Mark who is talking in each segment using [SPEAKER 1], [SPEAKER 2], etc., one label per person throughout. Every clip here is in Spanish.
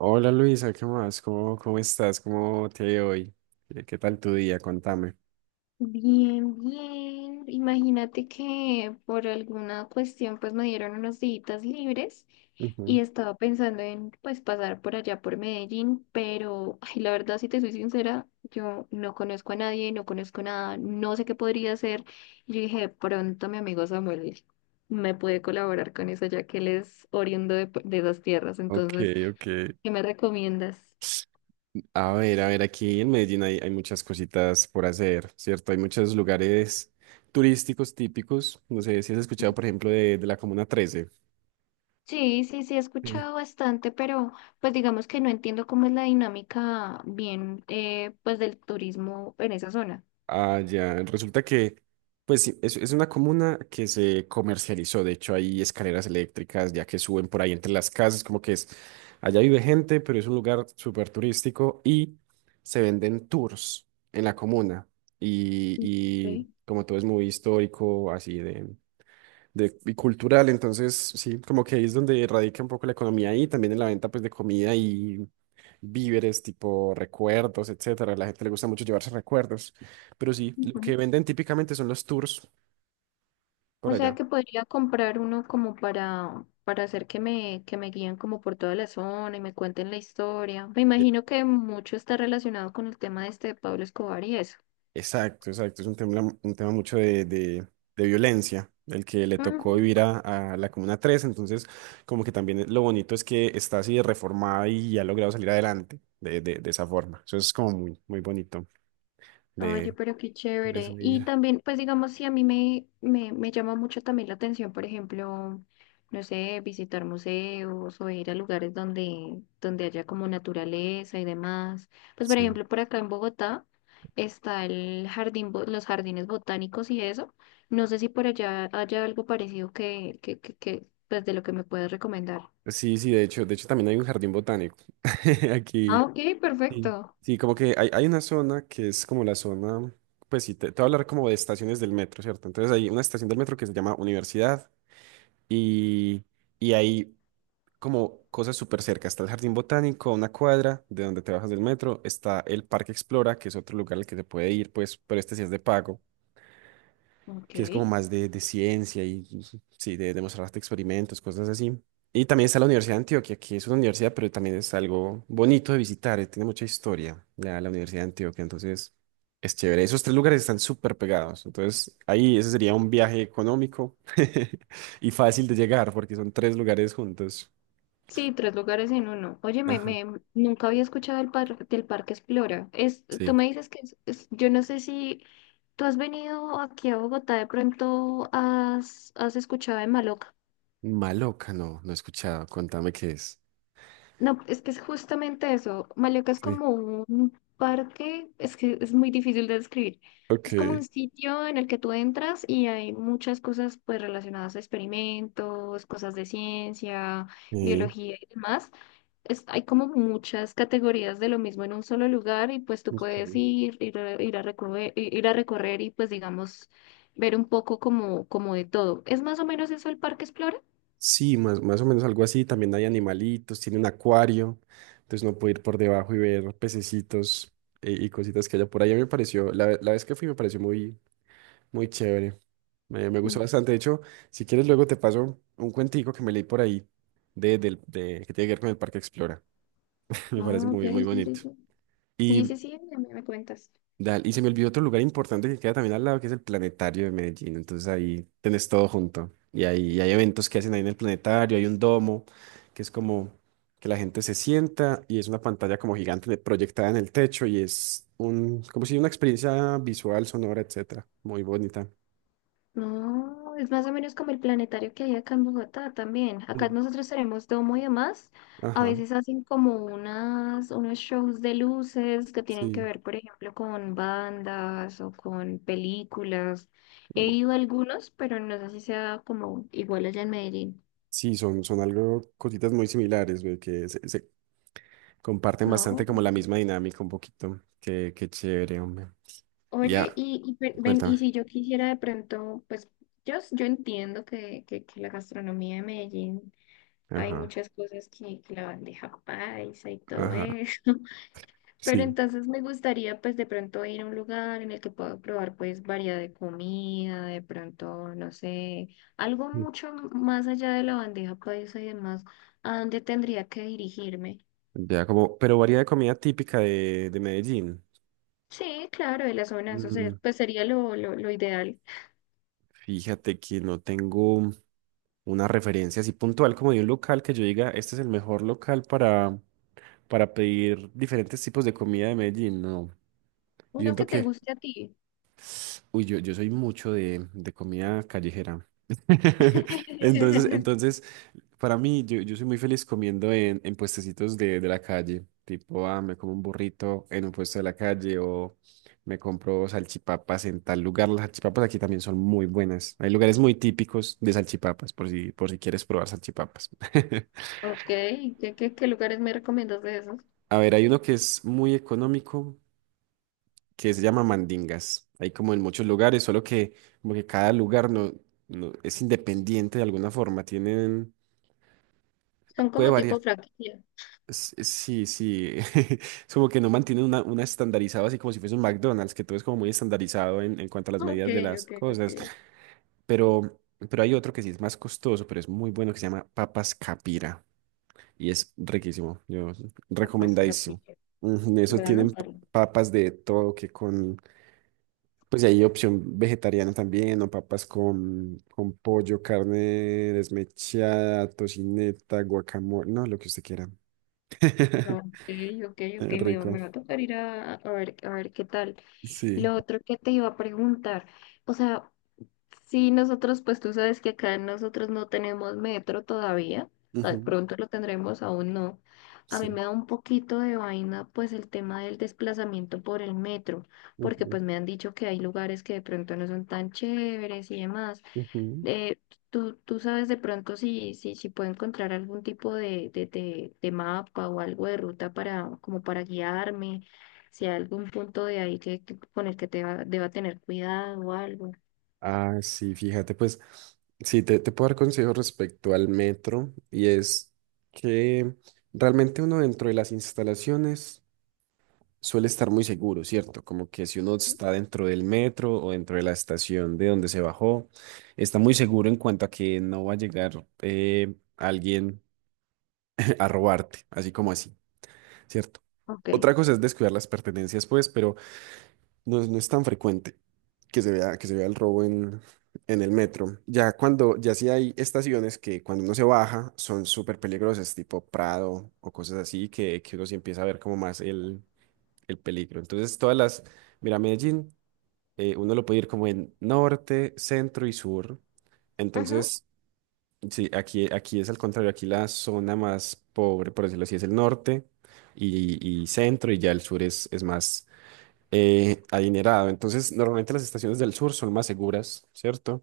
[SPEAKER 1] Hola Luisa, ¿qué más? ¿Cómo estás? ¿Cómo te ha ido hoy? ¿Qué tal tu día? Contame.
[SPEAKER 2] Bien, bien. Imagínate que por alguna cuestión pues me dieron unos días libres
[SPEAKER 1] Ujú.
[SPEAKER 2] y estaba pensando en pues pasar por allá por Medellín, pero ay, la verdad si te soy sincera, yo no conozco a nadie, no conozco nada, no sé qué podría hacer. Y yo dije, pronto mi amigo Samuel me puede colaborar con eso ya que él es oriundo de esas tierras,
[SPEAKER 1] Ok,
[SPEAKER 2] entonces,
[SPEAKER 1] ok.
[SPEAKER 2] ¿qué me recomiendas?
[SPEAKER 1] A ver, aquí en Medellín hay muchas cositas por hacer, ¿cierto? Hay muchos lugares turísticos típicos. No sé si has escuchado, por ejemplo, de la Comuna Trece.
[SPEAKER 2] Sí, sí, sí, he
[SPEAKER 1] Sí.
[SPEAKER 2] escuchado bastante, pero pues digamos que no entiendo cómo es la dinámica bien, pues del turismo en esa zona.
[SPEAKER 1] Ah, ya. Resulta que, pues sí, es una comuna que se comercializó. De hecho, hay escaleras eléctricas ya que suben por ahí entre las casas, como que es, allá vive gente, pero es un lugar súper turístico y se venden tours en la comuna. Y, y
[SPEAKER 2] Sí.
[SPEAKER 1] como todo es muy histórico, así y cultural. Entonces, sí, como que ahí es donde radica un poco la economía y también en la venta pues de comida y víveres, tipo recuerdos, etcétera. A la gente le gusta mucho llevarse recuerdos. Pero sí, lo
[SPEAKER 2] Ujú.
[SPEAKER 1] que venden típicamente son los tours por
[SPEAKER 2] O sea
[SPEAKER 1] allá.
[SPEAKER 2] que podría comprar uno como para hacer que me guíen como por toda la zona y me cuenten la historia. Me
[SPEAKER 1] E-
[SPEAKER 2] imagino que mucho está relacionado con el tema de este de Pablo Escobar y eso.
[SPEAKER 1] Exacto, exacto. Es un tema mucho de violencia, el que le tocó vivir a la Comuna tres. Entonces, como que también lo bonito es que está así de reformada y ha logrado salir adelante de esa forma. Eso es como muy, muy bonito
[SPEAKER 2] Oye,
[SPEAKER 1] de,
[SPEAKER 2] pero qué
[SPEAKER 1] de
[SPEAKER 2] chévere. Y
[SPEAKER 1] subir.
[SPEAKER 2] también, pues digamos, si a mí me llama mucho también la atención, por ejemplo, no sé, visitar museos o ir a lugares donde haya como naturaleza y demás. Pues por
[SPEAKER 1] Sí.
[SPEAKER 2] ejemplo, por acá en Bogotá está el los jardines botánicos y eso. No sé si por allá haya algo parecido que, pues de lo que me puedes recomendar.
[SPEAKER 1] Sí, sí, de hecho también hay un jardín botánico. Aquí,
[SPEAKER 2] Ah, ok,
[SPEAKER 1] sí,
[SPEAKER 2] perfecto.
[SPEAKER 1] sí, como que hay una zona que es como la zona, pues sí, te voy a hablar como de estaciones del metro, ¿cierto? Entonces hay una estación del metro que se llama Universidad y, y hay como cosas súper cerca. Está el jardín botánico, a una cuadra de donde te bajas del metro, está el Parque Explora, que es otro lugar al que se puede ir, pues, pero este sí es de pago.
[SPEAKER 2] Ok.
[SPEAKER 1] Que es como más de ciencia y sí, de demostrar hasta experimentos, cosas así. Y también está la Universidad de Antioquia, que es una universidad, pero también es algo bonito de visitar, tiene mucha historia la Universidad de Antioquia, entonces es chévere. Esos tres lugares están súper pegados, entonces ahí ese sería un viaje económico y fácil de llegar porque son tres lugares juntos.
[SPEAKER 2] Sí, tres lugares en uno. Oye,
[SPEAKER 1] Ajá,
[SPEAKER 2] nunca había escuchado del Parque Explora. Es, tú
[SPEAKER 1] sí.
[SPEAKER 2] me dices que yo no sé si tú has venido aquí a Bogotá, de pronto has, has escuchado de Maloca.
[SPEAKER 1] Maloca, no, no he escuchado, contame qué es.
[SPEAKER 2] No, es que es justamente eso. Maloca es
[SPEAKER 1] Sí.
[SPEAKER 2] como un parque, es que es muy difícil de describir. Es como un
[SPEAKER 1] Ok.
[SPEAKER 2] sitio en el que tú entras y hay muchas cosas pues relacionadas a experimentos, cosas de ciencia,
[SPEAKER 1] Sí.
[SPEAKER 2] biología y demás. Es- hay como muchas categorías de lo mismo en un solo lugar y pues tú
[SPEAKER 1] Ok.
[SPEAKER 2] puedes ir a recorrer y pues digamos ver un poco como, como de todo. ¿Es más o menos eso el Parque Explora?
[SPEAKER 1] Sí, más o menos algo así. También hay animalitos, tiene un acuario, entonces no puede ir por debajo y ver pececitos y cositas que haya por ahí. A mí me pareció la vez que fui me pareció muy, muy chévere. Me
[SPEAKER 2] Mm.
[SPEAKER 1] gustó bastante. De hecho, si quieres luego te paso un cuentico que me leí por ahí de que tiene que ver con el Parque Explora. Me parece
[SPEAKER 2] Ah, ok,
[SPEAKER 1] muy, muy
[SPEAKER 2] sí, sí,
[SPEAKER 1] bonito.
[SPEAKER 2] sí. Sí, sí, sí, ya me cuentas.
[SPEAKER 1] Dale, y se me olvidó otro lugar importante que queda también al lado, que es el Planetario de Medellín. Entonces ahí tenés todo junto. Y ahí hay eventos que hacen ahí en el Planetario, hay un domo, que es como que la gente se sienta y es una pantalla como gigante proyectada en el techo y es como si una experiencia visual, sonora, etcétera. Muy bonita.
[SPEAKER 2] No, es más o menos como el planetario que hay acá en Bogotá también.
[SPEAKER 1] Sí.
[SPEAKER 2] Acá nosotros tenemos domo y demás. A
[SPEAKER 1] Ajá,
[SPEAKER 2] veces hacen como unas, unos shows de luces que tienen que
[SPEAKER 1] sí.
[SPEAKER 2] ver, por ejemplo, con bandas o con películas. He ido a algunos, pero no sé si sea como igual allá en Medellín.
[SPEAKER 1] Sí, son cositas muy similares, güey, que se comparten bastante
[SPEAKER 2] No.
[SPEAKER 1] como la misma dinámica un poquito. Qué chévere, hombre. Y
[SPEAKER 2] Oye,
[SPEAKER 1] ya,
[SPEAKER 2] y
[SPEAKER 1] cuéntame.
[SPEAKER 2] si yo quisiera de pronto, pues yo, yo entiendo que la gastronomía de Medellín. Hay
[SPEAKER 1] Ajá.
[SPEAKER 2] muchas cosas que la bandeja paisa y todo
[SPEAKER 1] Ajá,
[SPEAKER 2] eso. Pero
[SPEAKER 1] sí.
[SPEAKER 2] entonces me gustaría pues de pronto ir a un lugar en el que pueda probar pues variedad de comida, de pronto, no sé, algo mucho más allá de la bandeja paisa y demás, ¿a dónde tendría que dirigirme?
[SPEAKER 1] Ya como, pero varía de comida típica de Medellín.
[SPEAKER 2] Sí, claro, de la zona,
[SPEAKER 1] Mm,
[SPEAKER 2] pues sería lo ideal.
[SPEAKER 1] Fíjate que no tengo una referencia así puntual como de un local que yo diga, este es el mejor local para pedir diferentes tipos de comida de Medellín. No, yo
[SPEAKER 2] Uno
[SPEAKER 1] siento
[SPEAKER 2] que te
[SPEAKER 1] que,
[SPEAKER 2] guste a ti.
[SPEAKER 1] uy, yo soy mucho de comida callejera. Entonces, entonces para mí, yo soy muy feliz comiendo en puestecitos de la calle. Tipo, me como un burrito en un puesto de la calle o me compro salchipapas en tal lugar. Las salchipapas aquí también son muy buenas. Hay lugares muy típicos de salchipapas, por si quieres probar salchipapas.
[SPEAKER 2] Ok, ¿ qué lugares me recomiendas de esos?
[SPEAKER 1] A ver, hay uno que es muy económico, que se llama mandingas. Hay como en muchos lugares, solo que como que cada lugar es independiente de alguna forma. Tienen,
[SPEAKER 2] Son
[SPEAKER 1] puede
[SPEAKER 2] como tipo
[SPEAKER 1] variar.
[SPEAKER 2] franquicia.
[SPEAKER 1] Sí, sí. Es como que no mantienen una estandarizada así como si fuese un McDonald's, que todo es como muy estandarizado en cuanto a las
[SPEAKER 2] Ok,
[SPEAKER 1] medidas de las
[SPEAKER 2] ok, ok.
[SPEAKER 1] cosas. Pero, pero hay otro que sí es más costoso, pero es muy bueno, que se llama Papas Capira. Y es riquísimo.
[SPEAKER 2] Capaz
[SPEAKER 1] Recomendadísimo.
[SPEAKER 2] Capilla.
[SPEAKER 1] Ujú, eso
[SPEAKER 2] Voy a
[SPEAKER 1] tienen
[SPEAKER 2] anotarlo.
[SPEAKER 1] papas de todo, que con. Pues hay opción vegetariana también, o papas con pollo, carne desmechada, tocineta, guacamole, no, lo que usted quiera.
[SPEAKER 2] No, ok, ok, ok,
[SPEAKER 1] Rico.
[SPEAKER 2] me va a tocar ir a ver qué tal.
[SPEAKER 1] Sí.
[SPEAKER 2] Lo otro que te iba a preguntar, o sea, si nosotros, pues tú sabes que acá nosotros no tenemos metro todavía, tal
[SPEAKER 1] Ujú,
[SPEAKER 2] pronto lo tendremos, aún no. A mí
[SPEAKER 1] sí.
[SPEAKER 2] me da un poquito de vaina, pues el tema del desplazamiento por el metro, porque
[SPEAKER 1] Ujú,
[SPEAKER 2] pues me han dicho que hay lugares que de pronto no son tan chéveres y demás.
[SPEAKER 1] ujú.
[SPEAKER 2] eh, Tú, tú sabes de pronto si, si, si puedo encontrar algún tipo de mapa o algo de ruta para, como para guiarme, si hay algún punto de ahí que, con el que deba tener cuidado o algo.
[SPEAKER 1] Ah, sí, fíjate, pues sí, te puedo dar consejo respecto al metro y es que realmente uno dentro de las instalaciones suele estar muy seguro, ¿cierto? Como que si uno está dentro del metro o dentro de la estación de donde se bajó, está muy seguro en cuanto a que no va a llegar alguien a robarte, así como así, ¿cierto?
[SPEAKER 2] Ok.
[SPEAKER 1] Otra cosa es descuidar las pertenencias, pues, pero... No es tan frecuente que se vea el robo en el metro. Ya cuando, ya sí hay estaciones que cuando uno se baja son súper peligrosas, tipo Prado o cosas así, que uno sí empieza a ver como más el peligro. Entonces, mira, Medellín, uno lo puede ir como en norte, centro y sur.
[SPEAKER 2] Ajá,
[SPEAKER 1] Entonces, sí, aquí es al contrario, aquí la zona más pobre, por decirlo así, es el norte y centro, y ya el sur es más adinerado. Entonces, normalmente las estaciones del sur son más seguras, ¿cierto?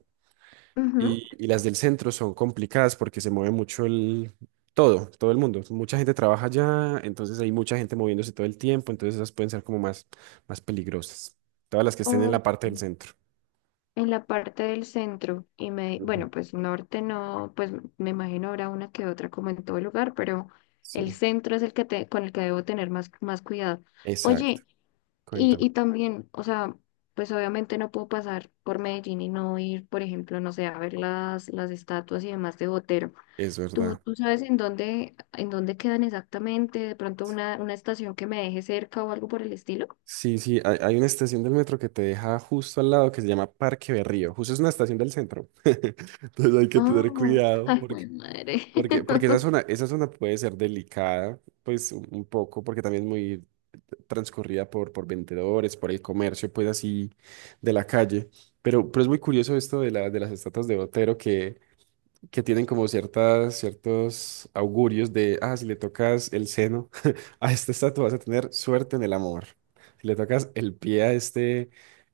[SPEAKER 2] ujú.
[SPEAKER 1] Y las del centro son complicadas porque se mueve mucho el... Todo el mundo. Mucha gente trabaja allá, entonces hay mucha gente moviéndose todo el tiempo, entonces esas pueden ser como más, más peligrosas. Todas las que estén en
[SPEAKER 2] O
[SPEAKER 1] la parte del centro.
[SPEAKER 2] en la parte del centro, y me,
[SPEAKER 1] Ujú.
[SPEAKER 2] bueno, pues norte no, pues me imagino habrá una que otra como en todo lugar, pero
[SPEAKER 1] Sí,
[SPEAKER 2] el centro es el que te, con el que debo tener más, más cuidado.
[SPEAKER 1] exacto.
[SPEAKER 2] Oye, Y,
[SPEAKER 1] Cuéntame.
[SPEAKER 2] y también, o sea, pues obviamente no puedo pasar por Medellín y no ir, por ejemplo, no sé, a ver las estatuas y demás de Botero.
[SPEAKER 1] Es
[SPEAKER 2] ¿Tú,
[SPEAKER 1] verdad.
[SPEAKER 2] tú sabes en dónde quedan exactamente? De pronto una estación que me deje cerca o algo por el estilo.
[SPEAKER 1] Sí, sí, hay una estación del metro que te deja justo al lado que se llama Parque Berrío. Justo es una estación del centro. Entonces hay que tener
[SPEAKER 2] Oh,
[SPEAKER 1] cuidado.
[SPEAKER 2] ay, güey,
[SPEAKER 1] Porque,
[SPEAKER 2] madre.
[SPEAKER 1] porque esa zona puede ser delicada, pues un poco, porque también es muy transcurrida por vendedores, por el comercio, pues así de la calle. Pero es muy curioso esto de las estatuas de Botero, que tienen como ciertos augurios de, si le tocas el seno a esta estatua vas a tener suerte en el amor. Si le tocas el pie a este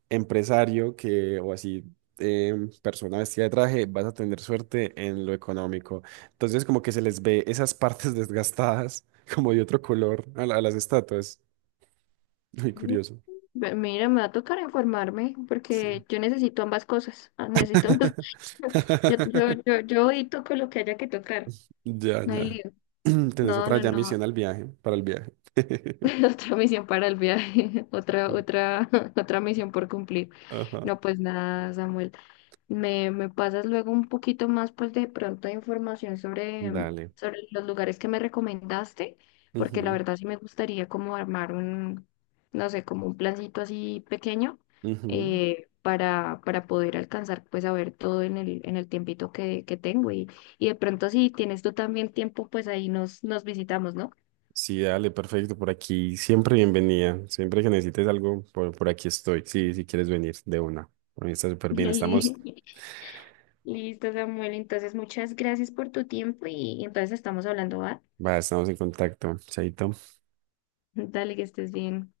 [SPEAKER 1] empresario o así, persona vestida de traje, vas a tener suerte en lo económico. Entonces como que se les ve esas partes desgastadas como de otro color a las estatuas. Muy curioso.
[SPEAKER 2] Ve- Mira, me va a tocar informarme
[SPEAKER 1] Sí.
[SPEAKER 2] porque yo necesito ambas cosas. Ah, necesito ambas. Yo, yo, yo, yo edito con lo que haya que tocar.
[SPEAKER 1] Ya,
[SPEAKER 2] No hay
[SPEAKER 1] ya.
[SPEAKER 2] lío.
[SPEAKER 1] Tenés
[SPEAKER 2] No,
[SPEAKER 1] otra
[SPEAKER 2] no,
[SPEAKER 1] ya
[SPEAKER 2] no.
[SPEAKER 1] misión al viaje, para el viaje.
[SPEAKER 2] Otra misión para el viaje, otra misión por cumplir.
[SPEAKER 1] Ajá.
[SPEAKER 2] No, pues nada, Samuel. Me pasas luego un poquito más, pues de pronto información sobre,
[SPEAKER 1] Dale.
[SPEAKER 2] sobre los lugares que me recomendaste, porque la
[SPEAKER 1] Ujú,
[SPEAKER 2] verdad sí me gustaría como armar un, no sé, como un plancito así pequeño,
[SPEAKER 1] ujú.
[SPEAKER 2] para poder alcanzar, pues a ver todo en el tiempito que tengo. Y de pronto si tienes tú también tiempo, pues ahí nos, nos visitamos, ¿no?
[SPEAKER 1] Sí, dale, perfecto. Por aquí siempre bienvenida. Siempre que necesites algo, por aquí estoy. Sí, si quieres venir de una. A mí está súper bien.
[SPEAKER 2] Dale. Listo, Samuel. Entonces, muchas gracias por tu tiempo y entonces estamos hablando, ¿va?
[SPEAKER 1] Va, estamos en contacto. Chaito.
[SPEAKER 2] Dale, que estés bien.